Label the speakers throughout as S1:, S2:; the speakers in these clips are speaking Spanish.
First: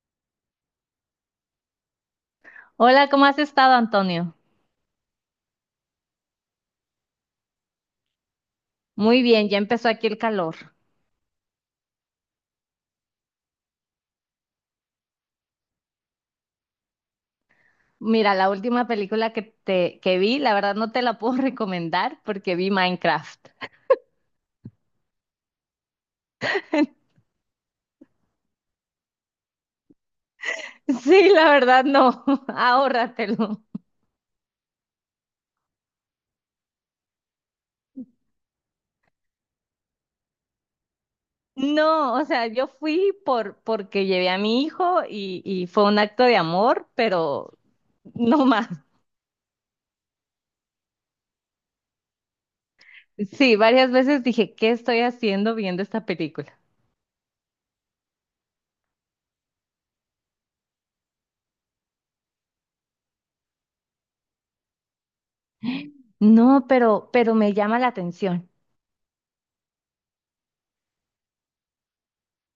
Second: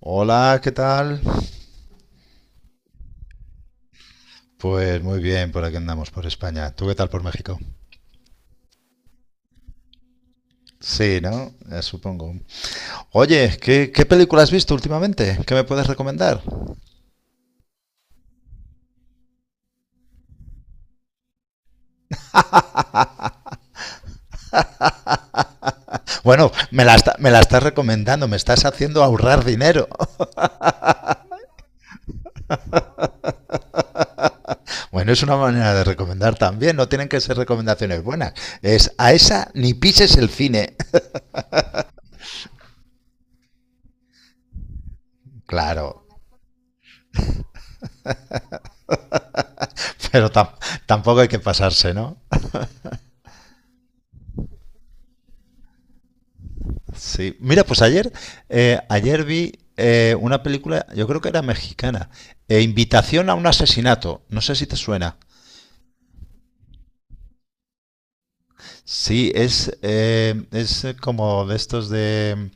S1: Hola, ¿qué tal?
S2: Hola, ¿cómo has estado, Antonio?
S1: Pues muy bien, por aquí andamos, por España. ¿Tú qué tal por México?
S2: Muy bien, ya empezó aquí el calor.
S1: Sí, ¿no? Supongo. Oye, ¿qué película has visto últimamente? ¿Qué me puedes recomendar?
S2: Mira, la última película que vi, la verdad no te la puedo recomendar porque vi Minecraft.
S1: Bueno, me la estás recomendando, me estás haciendo ahorrar dinero.
S2: Sí, la verdad no, ahórratelo.
S1: Bueno, es una manera de recomendar también, no tienen que ser recomendaciones buenas. Es a esa ni pises el cine.
S2: No, o sea, yo fui porque llevé a mi hijo y fue un
S1: Claro,
S2: acto de amor, pero no más.
S1: pero tampoco hay que pasarse, ¿no?
S2: Sí, varias veces dije, ¿qué estoy haciendo viendo esta película?
S1: Sí. Mira, pues ayer, ayer vi una película, yo creo que era mexicana, Invitación a un asesinato. No sé si te suena.
S2: No, pero me llama la atención.
S1: Sí, es como de estos de...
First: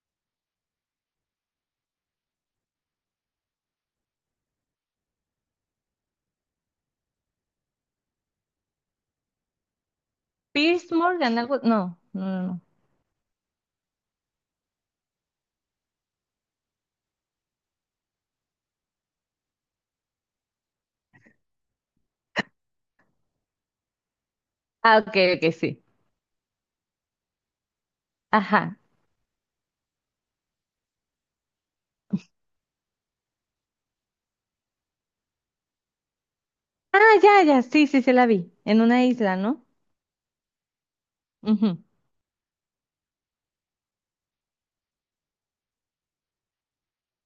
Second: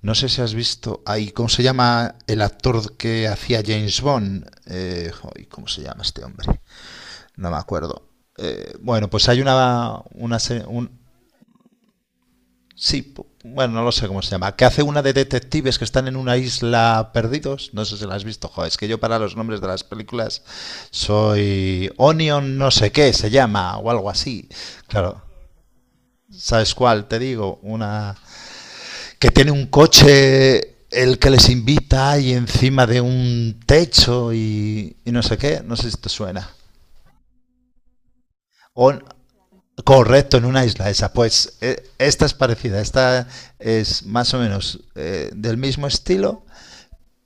S1: No sé si has visto... Ay, ¿cómo se llama el actor que hacía James Bond? ¿Cómo se llama este hombre? No me acuerdo. Bueno, pues hay
S2: Piers Morgan, algo, no, no, no, no.
S1: Sí, bueno, no lo sé cómo se llama. Que hace una de detectives que están en una isla perdidos. No sé si la has visto, joder. Es que yo para los nombres de las películas soy Onion no sé qué se llama o algo así.
S2: Ah, ok,
S1: Claro.
S2: ok, sí.
S1: ¿Sabes cuál? Te digo, una
S2: Ajá.
S1: que tiene un coche el que les invita y encima de un techo y no sé qué. No sé si te suena.
S2: Ah, ya, ya, sí, sí, se la vi, en
S1: On-
S2: una isla, ¿no?
S1: Correcto, en una isla esa. Pues
S2: Ujú.
S1: esta es parecida, esta es más o menos del mismo estilo,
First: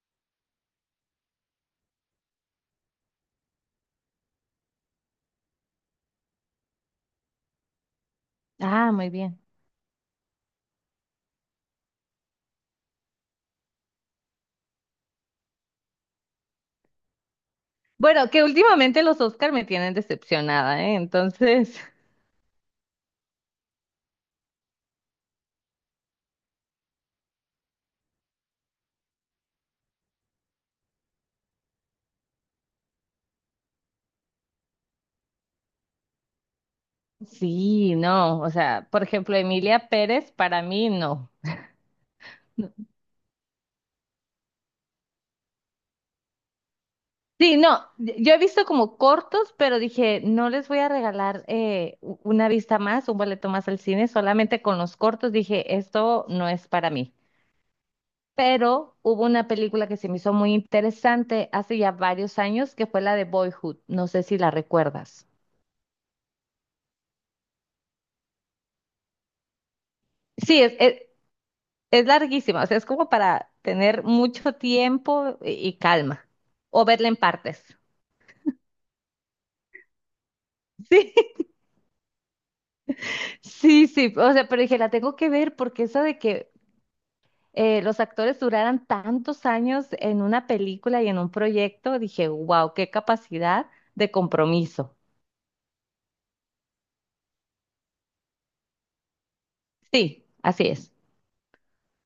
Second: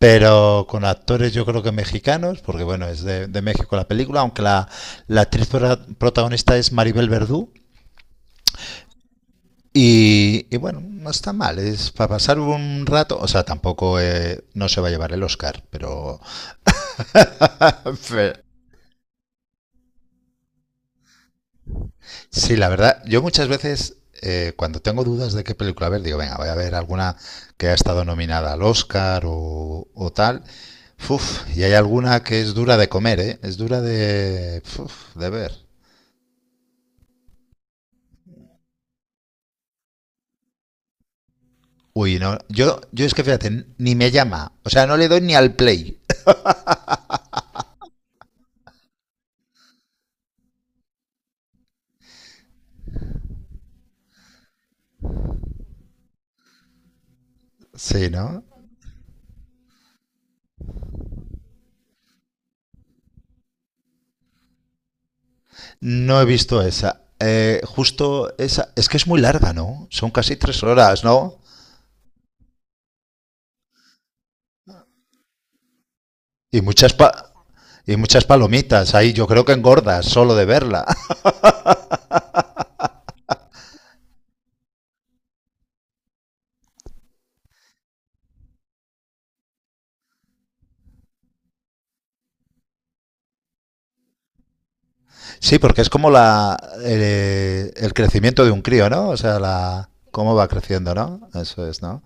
S1: pero con actores yo creo que mexicanos, porque bueno, es de México la película, aunque la protagonista es Maribel Verdú.
S2: Ah, muy bien.
S1: Y bueno, no está mal, es para pasar un rato, o sea, tampoco no se va a llevar el Oscar, pero
S2: Bueno, que últimamente los Oscar me tienen decepcionada, ¿eh? Entonces,
S1: sí, la verdad, yo muchas veces cuando tengo dudas de qué película ver, digo, venga, voy a ver alguna que ha estado nominada al Oscar o tal. Uf, y hay alguna que es dura de comer, ¿eh? Es dura de, uf, de ver.
S2: sí, no, o sea, por ejemplo, Emilia Pérez, para mí, no.
S1: Uy, no.
S2: No,
S1: Yo es que fíjate, ni me llama. O sea, no le doy ni al play.
S2: sí, no, yo he visto como cortos, pero dije, no les voy a regalar u- una vista más, un boleto más al cine. Solamente con los cortos dije, esto no es para mí.
S1: Sí, ¿no?
S2: Pero hubo una película que se me hizo muy interesante hace ya varios años, que fue la de Boyhood. No sé si la recuerdas.
S1: No he visto esa. Justo esa. Es que es muy larga, ¿no? Son casi tres
S2: Sí,
S1: horas, ¿no?
S2: es larguísima, o sea, es como para tener mucho tiempo y calma,
S1: Y
S2: o
S1: muchas
S2: verla en
S1: pa-
S2: partes.
S1: y muchas palomitas. Ahí yo creo que engordas solo de verla.
S2: Sí, sí, sí, o sea, pero dije, la tengo que ver porque eso de que los actores duraran tantos años en una película y en un proyecto, dije, wow, qué capacidad de compromiso.
S1: Sí, porque es como la crecimiento de un crío, ¿no? O sea, la
S2: Sí,
S1: cómo va
S2: así es.
S1: creciendo, ¿no? Eso es, ¿no?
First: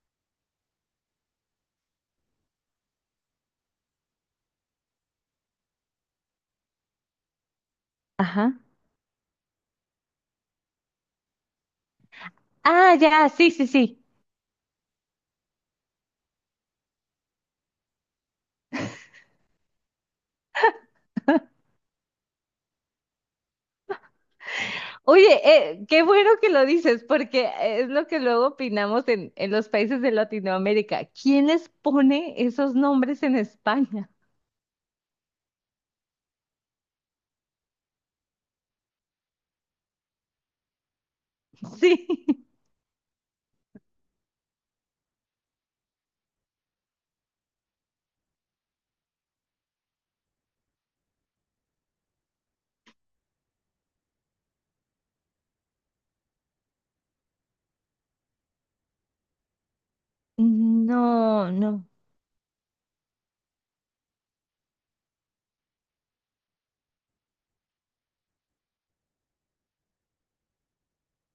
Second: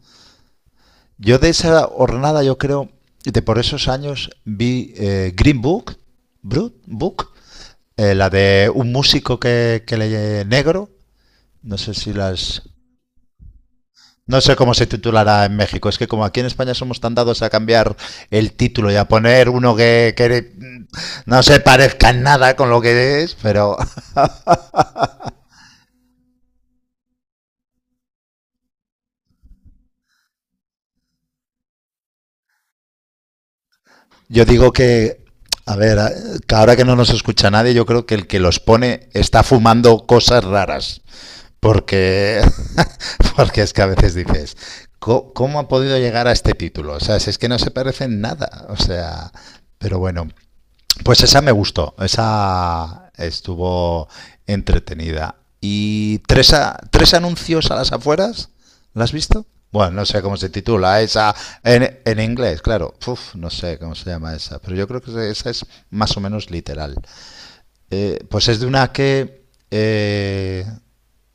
S1: Yo de esa hornada yo creo, de por esos años vi Green Book, Brut Book. La
S2: Ajá.
S1: de un músico que le negro, no sé si las...
S2: Ah, ya, sí, sí, sí.
S1: No sé cómo se titulará en México. Es que como aquí en España somos tan dados a cambiar el título y a poner uno que no se parezca en nada con lo que es, pero
S2: Oye, qué bueno que lo dices, porque es lo que luego opinamos en los países de Latinoamérica. ¿Quién les pone esos nombres en España?
S1: yo digo que, a ver, que ahora que no nos escucha nadie, yo creo que el que los pone está fumando cosas raras.
S2: Sí.
S1: Porque, porque es que a veces dices, ¿cómo ha podido llegar a este título? O sea, si es que no se parece en nada. O sea, pero bueno, pues esa me gustó, esa estuvo entretenida. ¿Y tres anuncios a las afueras? ¿La has visto? Bueno, no sé cómo se titula esa
S2: No, no.
S1: en inglés, claro. Uf, no sé cómo se llama esa, pero yo creo que esa es más o menos literal. Pues es de una que eh,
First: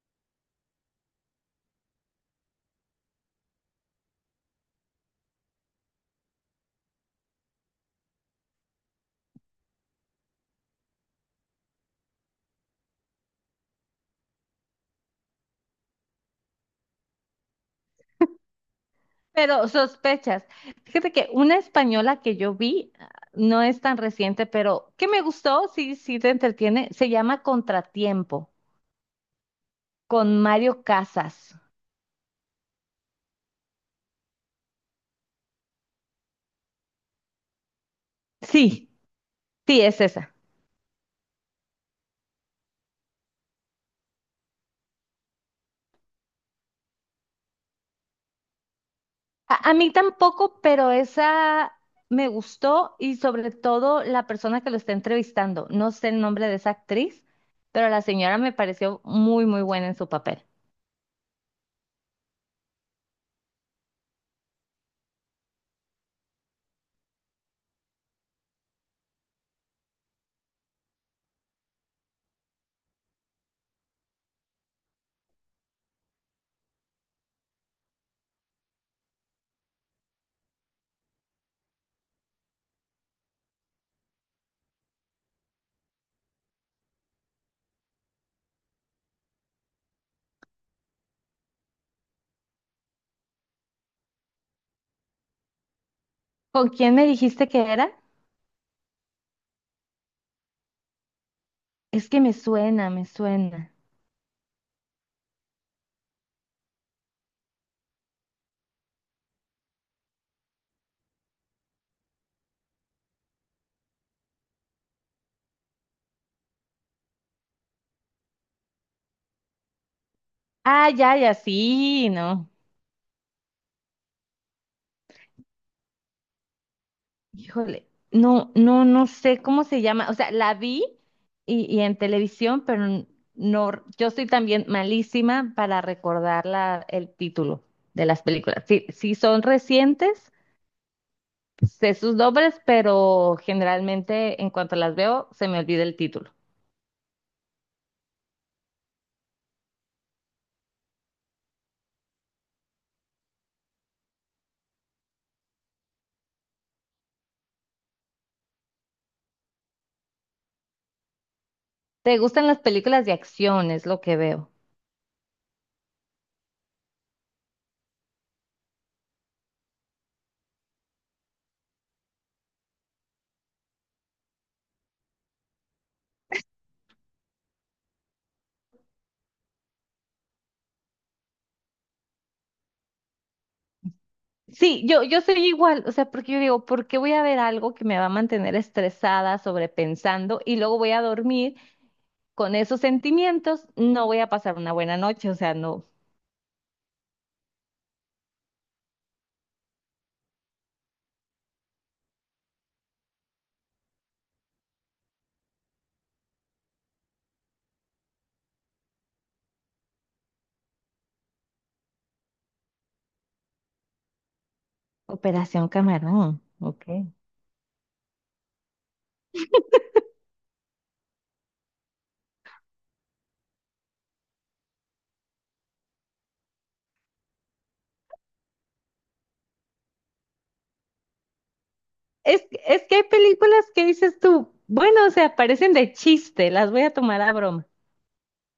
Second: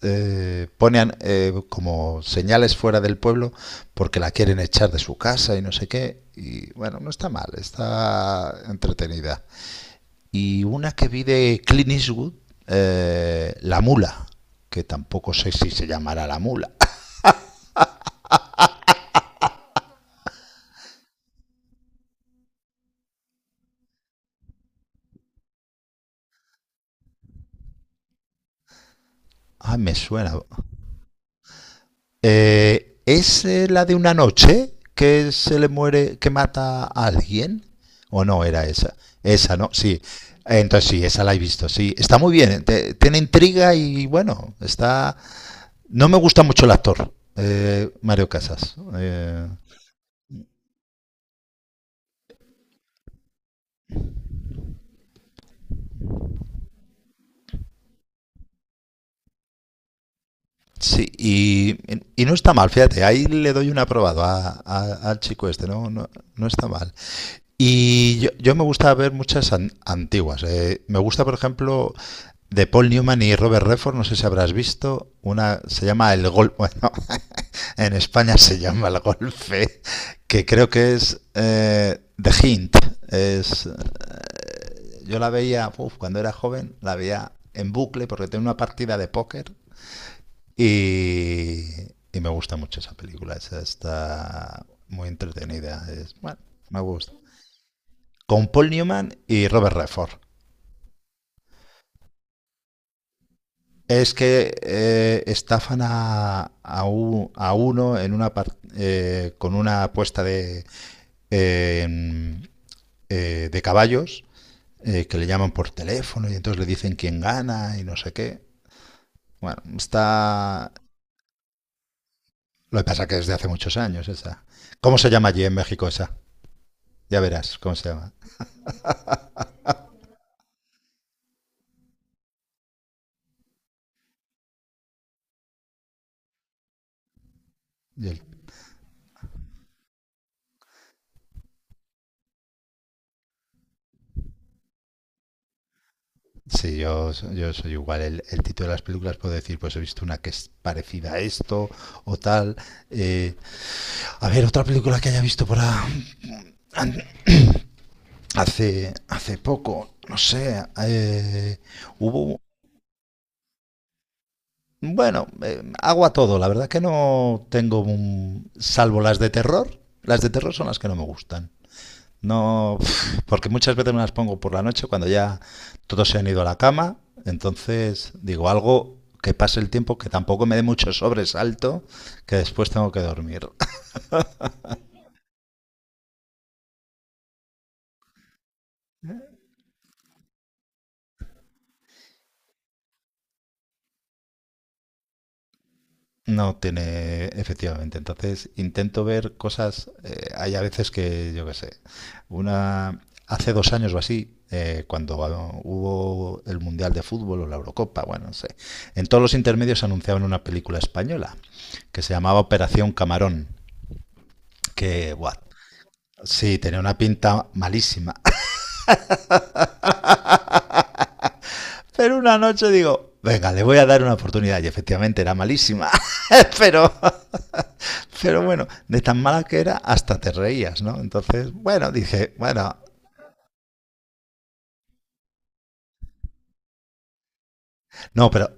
S1: eh, pone an- eh, como señales fuera del pueblo porque la quieren echar de su casa y no sé qué. Y bueno, no está mal, está entretenida y una que vi de Clint Eastwood, La Mula, que tampoco sé si se llamará La Mula.
S2: Pero sospechas. Fíjate que una española que yo vi, ah, no es tan reciente, pero que me gustó, sí, sí te entretiene, se llama Contratiempo,
S1: Ah, me suena.
S2: con Mario Casas.
S1: ¿Es la de una noche que se le muere, que mata a alguien? ¿O no era
S2: Sí,
S1: esa? Esa, ¿no?
S2: sí, es
S1: Sí.
S2: esa.
S1: Entonces sí, esa la he visto, sí. Está muy bien, tiene intriga y bueno, está... No me gusta mucho el actor, Mario Casas.
S2: A mí tampoco, pero esa me gustó, y sobre todo la persona que lo está entrevistando. No sé el nombre de esa actriz, pero la señora me pareció muy, muy buena en su papel.
S1: Sí, y no está mal, fíjate, ahí le doy un aprobado al chico este, no, no está mal. Yo me gusta ver muchas antiguas. Me gusta, por ejemplo, de Paul Newman y Robert Redford, no sé si habrás visto, una se llama El Golpe. Bueno, en España se llama El Golpe, que creo que es The Hint. Es, yo la veía, uf, cuando era joven, la veía en bucle porque tenía una partida de póker, y, y me gusta mucho esa película. Esa está muy entretenida. Es, bueno,
S2: ¿Con
S1: me
S2: quién me
S1: gusta.
S2: dijiste que era?
S1: Con Paul Newman y Robert Redford.
S2: Es que me suena, me suena.
S1: Es que estafan a uno en una con una apuesta eh, de caballos que le llaman por teléfono y entonces le dicen quién gana y no sé qué. Bueno, está...
S2: Ah, ya, ya, sí, ¿no?
S1: Lo que pasa es que es de hace muchos años esa. ¿Cómo se llama allí en México esa? Ya verás cómo
S2: Híjole,
S1: se llama.
S2: no, no, no sé cómo se llama. O sea, la vi y en televisión, pero n- no, yo soy también malísima para recordar la- el título de
S1: Y el
S2: las películas. Sí, sí son recientes, sé sus nombres, pero generalmente en cuanto las veo, se me olvida el título.
S1: Sí, yo soy igual. El título de las películas puedo decir, pues he visto una que es parecida a esto o tal. Eh, a ver, otra película que haya visto an- hace poco, no sé.
S2: ¿Te
S1: Hubo,
S2: gustan las películas de acción? Es lo que veo.
S1: bueno, hago a todo. La verdad que no tengo salvo las de terror. Las de terror son las que no me gustan. No, porque muchas veces me las pongo por la noche cuando ya todos se han ido a la cama. Entonces, digo, algo que pase el tiempo, que tampoco me dé mucho sobresalto, que después tengo que dormir.
S2: Sí, yo soy igual, o sea, porque yo digo, ¿por qué voy a ver algo que me va a mantener estresada, sobrepensando, y luego voy a dormir? Con esos sentimientos no voy a pasar una buena noche, o sea, no.
S1: No tiene, efectivamente. Entonces, intento ver cosas. Hay a veces que, yo qué sé, una. Hace dos años o así, cuando hubo el Mundial de Fútbol o la Eurocopa, bueno, no sé. En todos los intermedios anunciaban una película española que se llamaba Operación Camarón, que buah,
S2: Operación Camarón,
S1: sí, tenía
S2: ok.
S1: una pinta malísima. Pero una noche digo, venga, le voy a dar una oportunidad. Y efectivamente era malísima. pero, pero bueno, de tan mala que era, hasta te reías, ¿no? Entonces, bueno, dije, bueno.
S2: Es que hay películas que dices tú, bueno, o sea, parecen de chiste, las voy a tomar a broma.
S1: No, pero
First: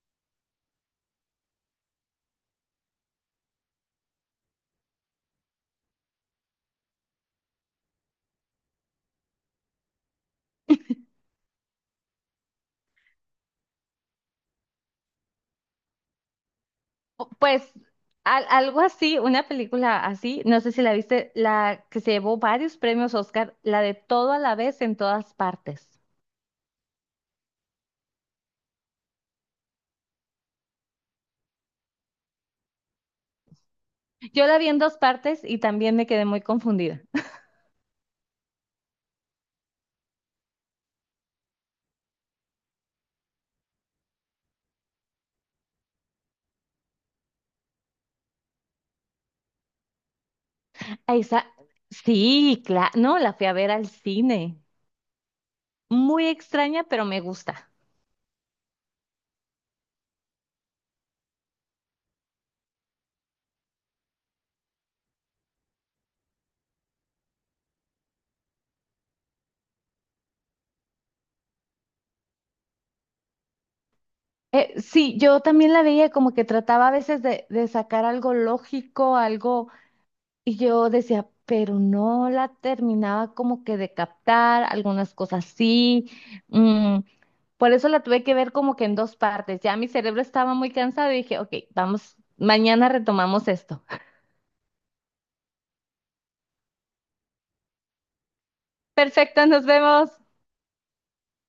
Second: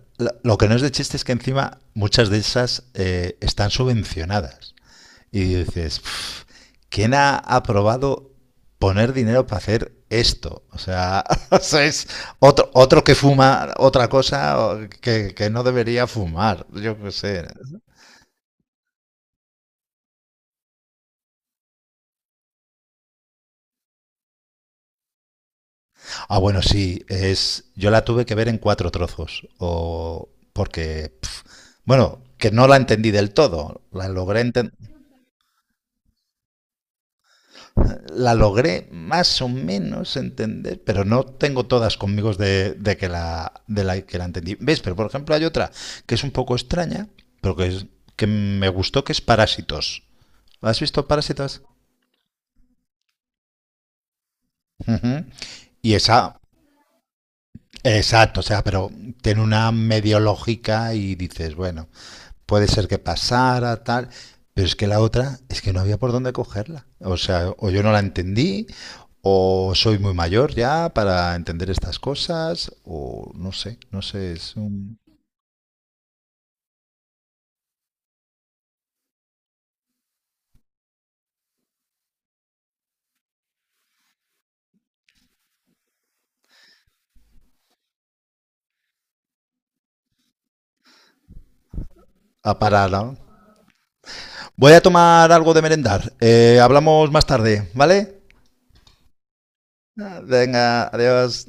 S1: lo, que no es de chiste es que encima muchas de esas están subvencionadas. Y dices, "Pf, ¿quién ha aprobado poner dinero para hacer esto? O sea, o sea, es otro que fuma otra cosa o que no debería fumar, yo qué
S2: O,
S1: sé.
S2: pues al- algo así, una película así, no sé si la viste, la que se llevó varios premios Oscar, la de Todo a la vez en todas partes.
S1: Ah, bueno, sí, es, yo la tuve que ver en cuatro trozos, o porque, pf, bueno, que no la entendí del todo,
S2: Yo la vi en dos partes y también me quedé muy confundida.
S1: la logré más o menos entender, pero no tengo todas conmigo de que la entendí. ¿Ves? Pero por ejemplo hay otra que es un poco extraña, pero es, que me gustó, que es Parásitos. ¿Has visto
S2: A esa,
S1: Parásitos?
S2: sí, claro, no, la fui a ver al cine.
S1: Uh -huh. Y
S2: Muy
S1: esa,
S2: extraña, pero me gusta.
S1: exacto, o sea, pero tiene una medio lógica y dices, bueno, puede ser que pasara, tal, pero es que la otra es que no había por dónde cogerla. O sea, o yo no la entendí, o soy muy mayor ya para entender estas cosas, o no sé, no sé, es un...
S2: Sí, yo también la veía como que trataba a veces de sacar algo lógico, algo, y yo decía, pero no la terminaba como que de captar, algunas cosas sí. mm, por eso la tuve que ver como que en dos partes. Ya mi cerebro estaba muy cansado y dije, ok, vamos,
S1: A
S2: mañana
S1: parada.
S2: retomamos esto.
S1: Voy a tomar algo de merendar. Hablamos más tarde, ¿vale?
S2: Perfecto, nos vemos.
S1: Ah, venga, adiós.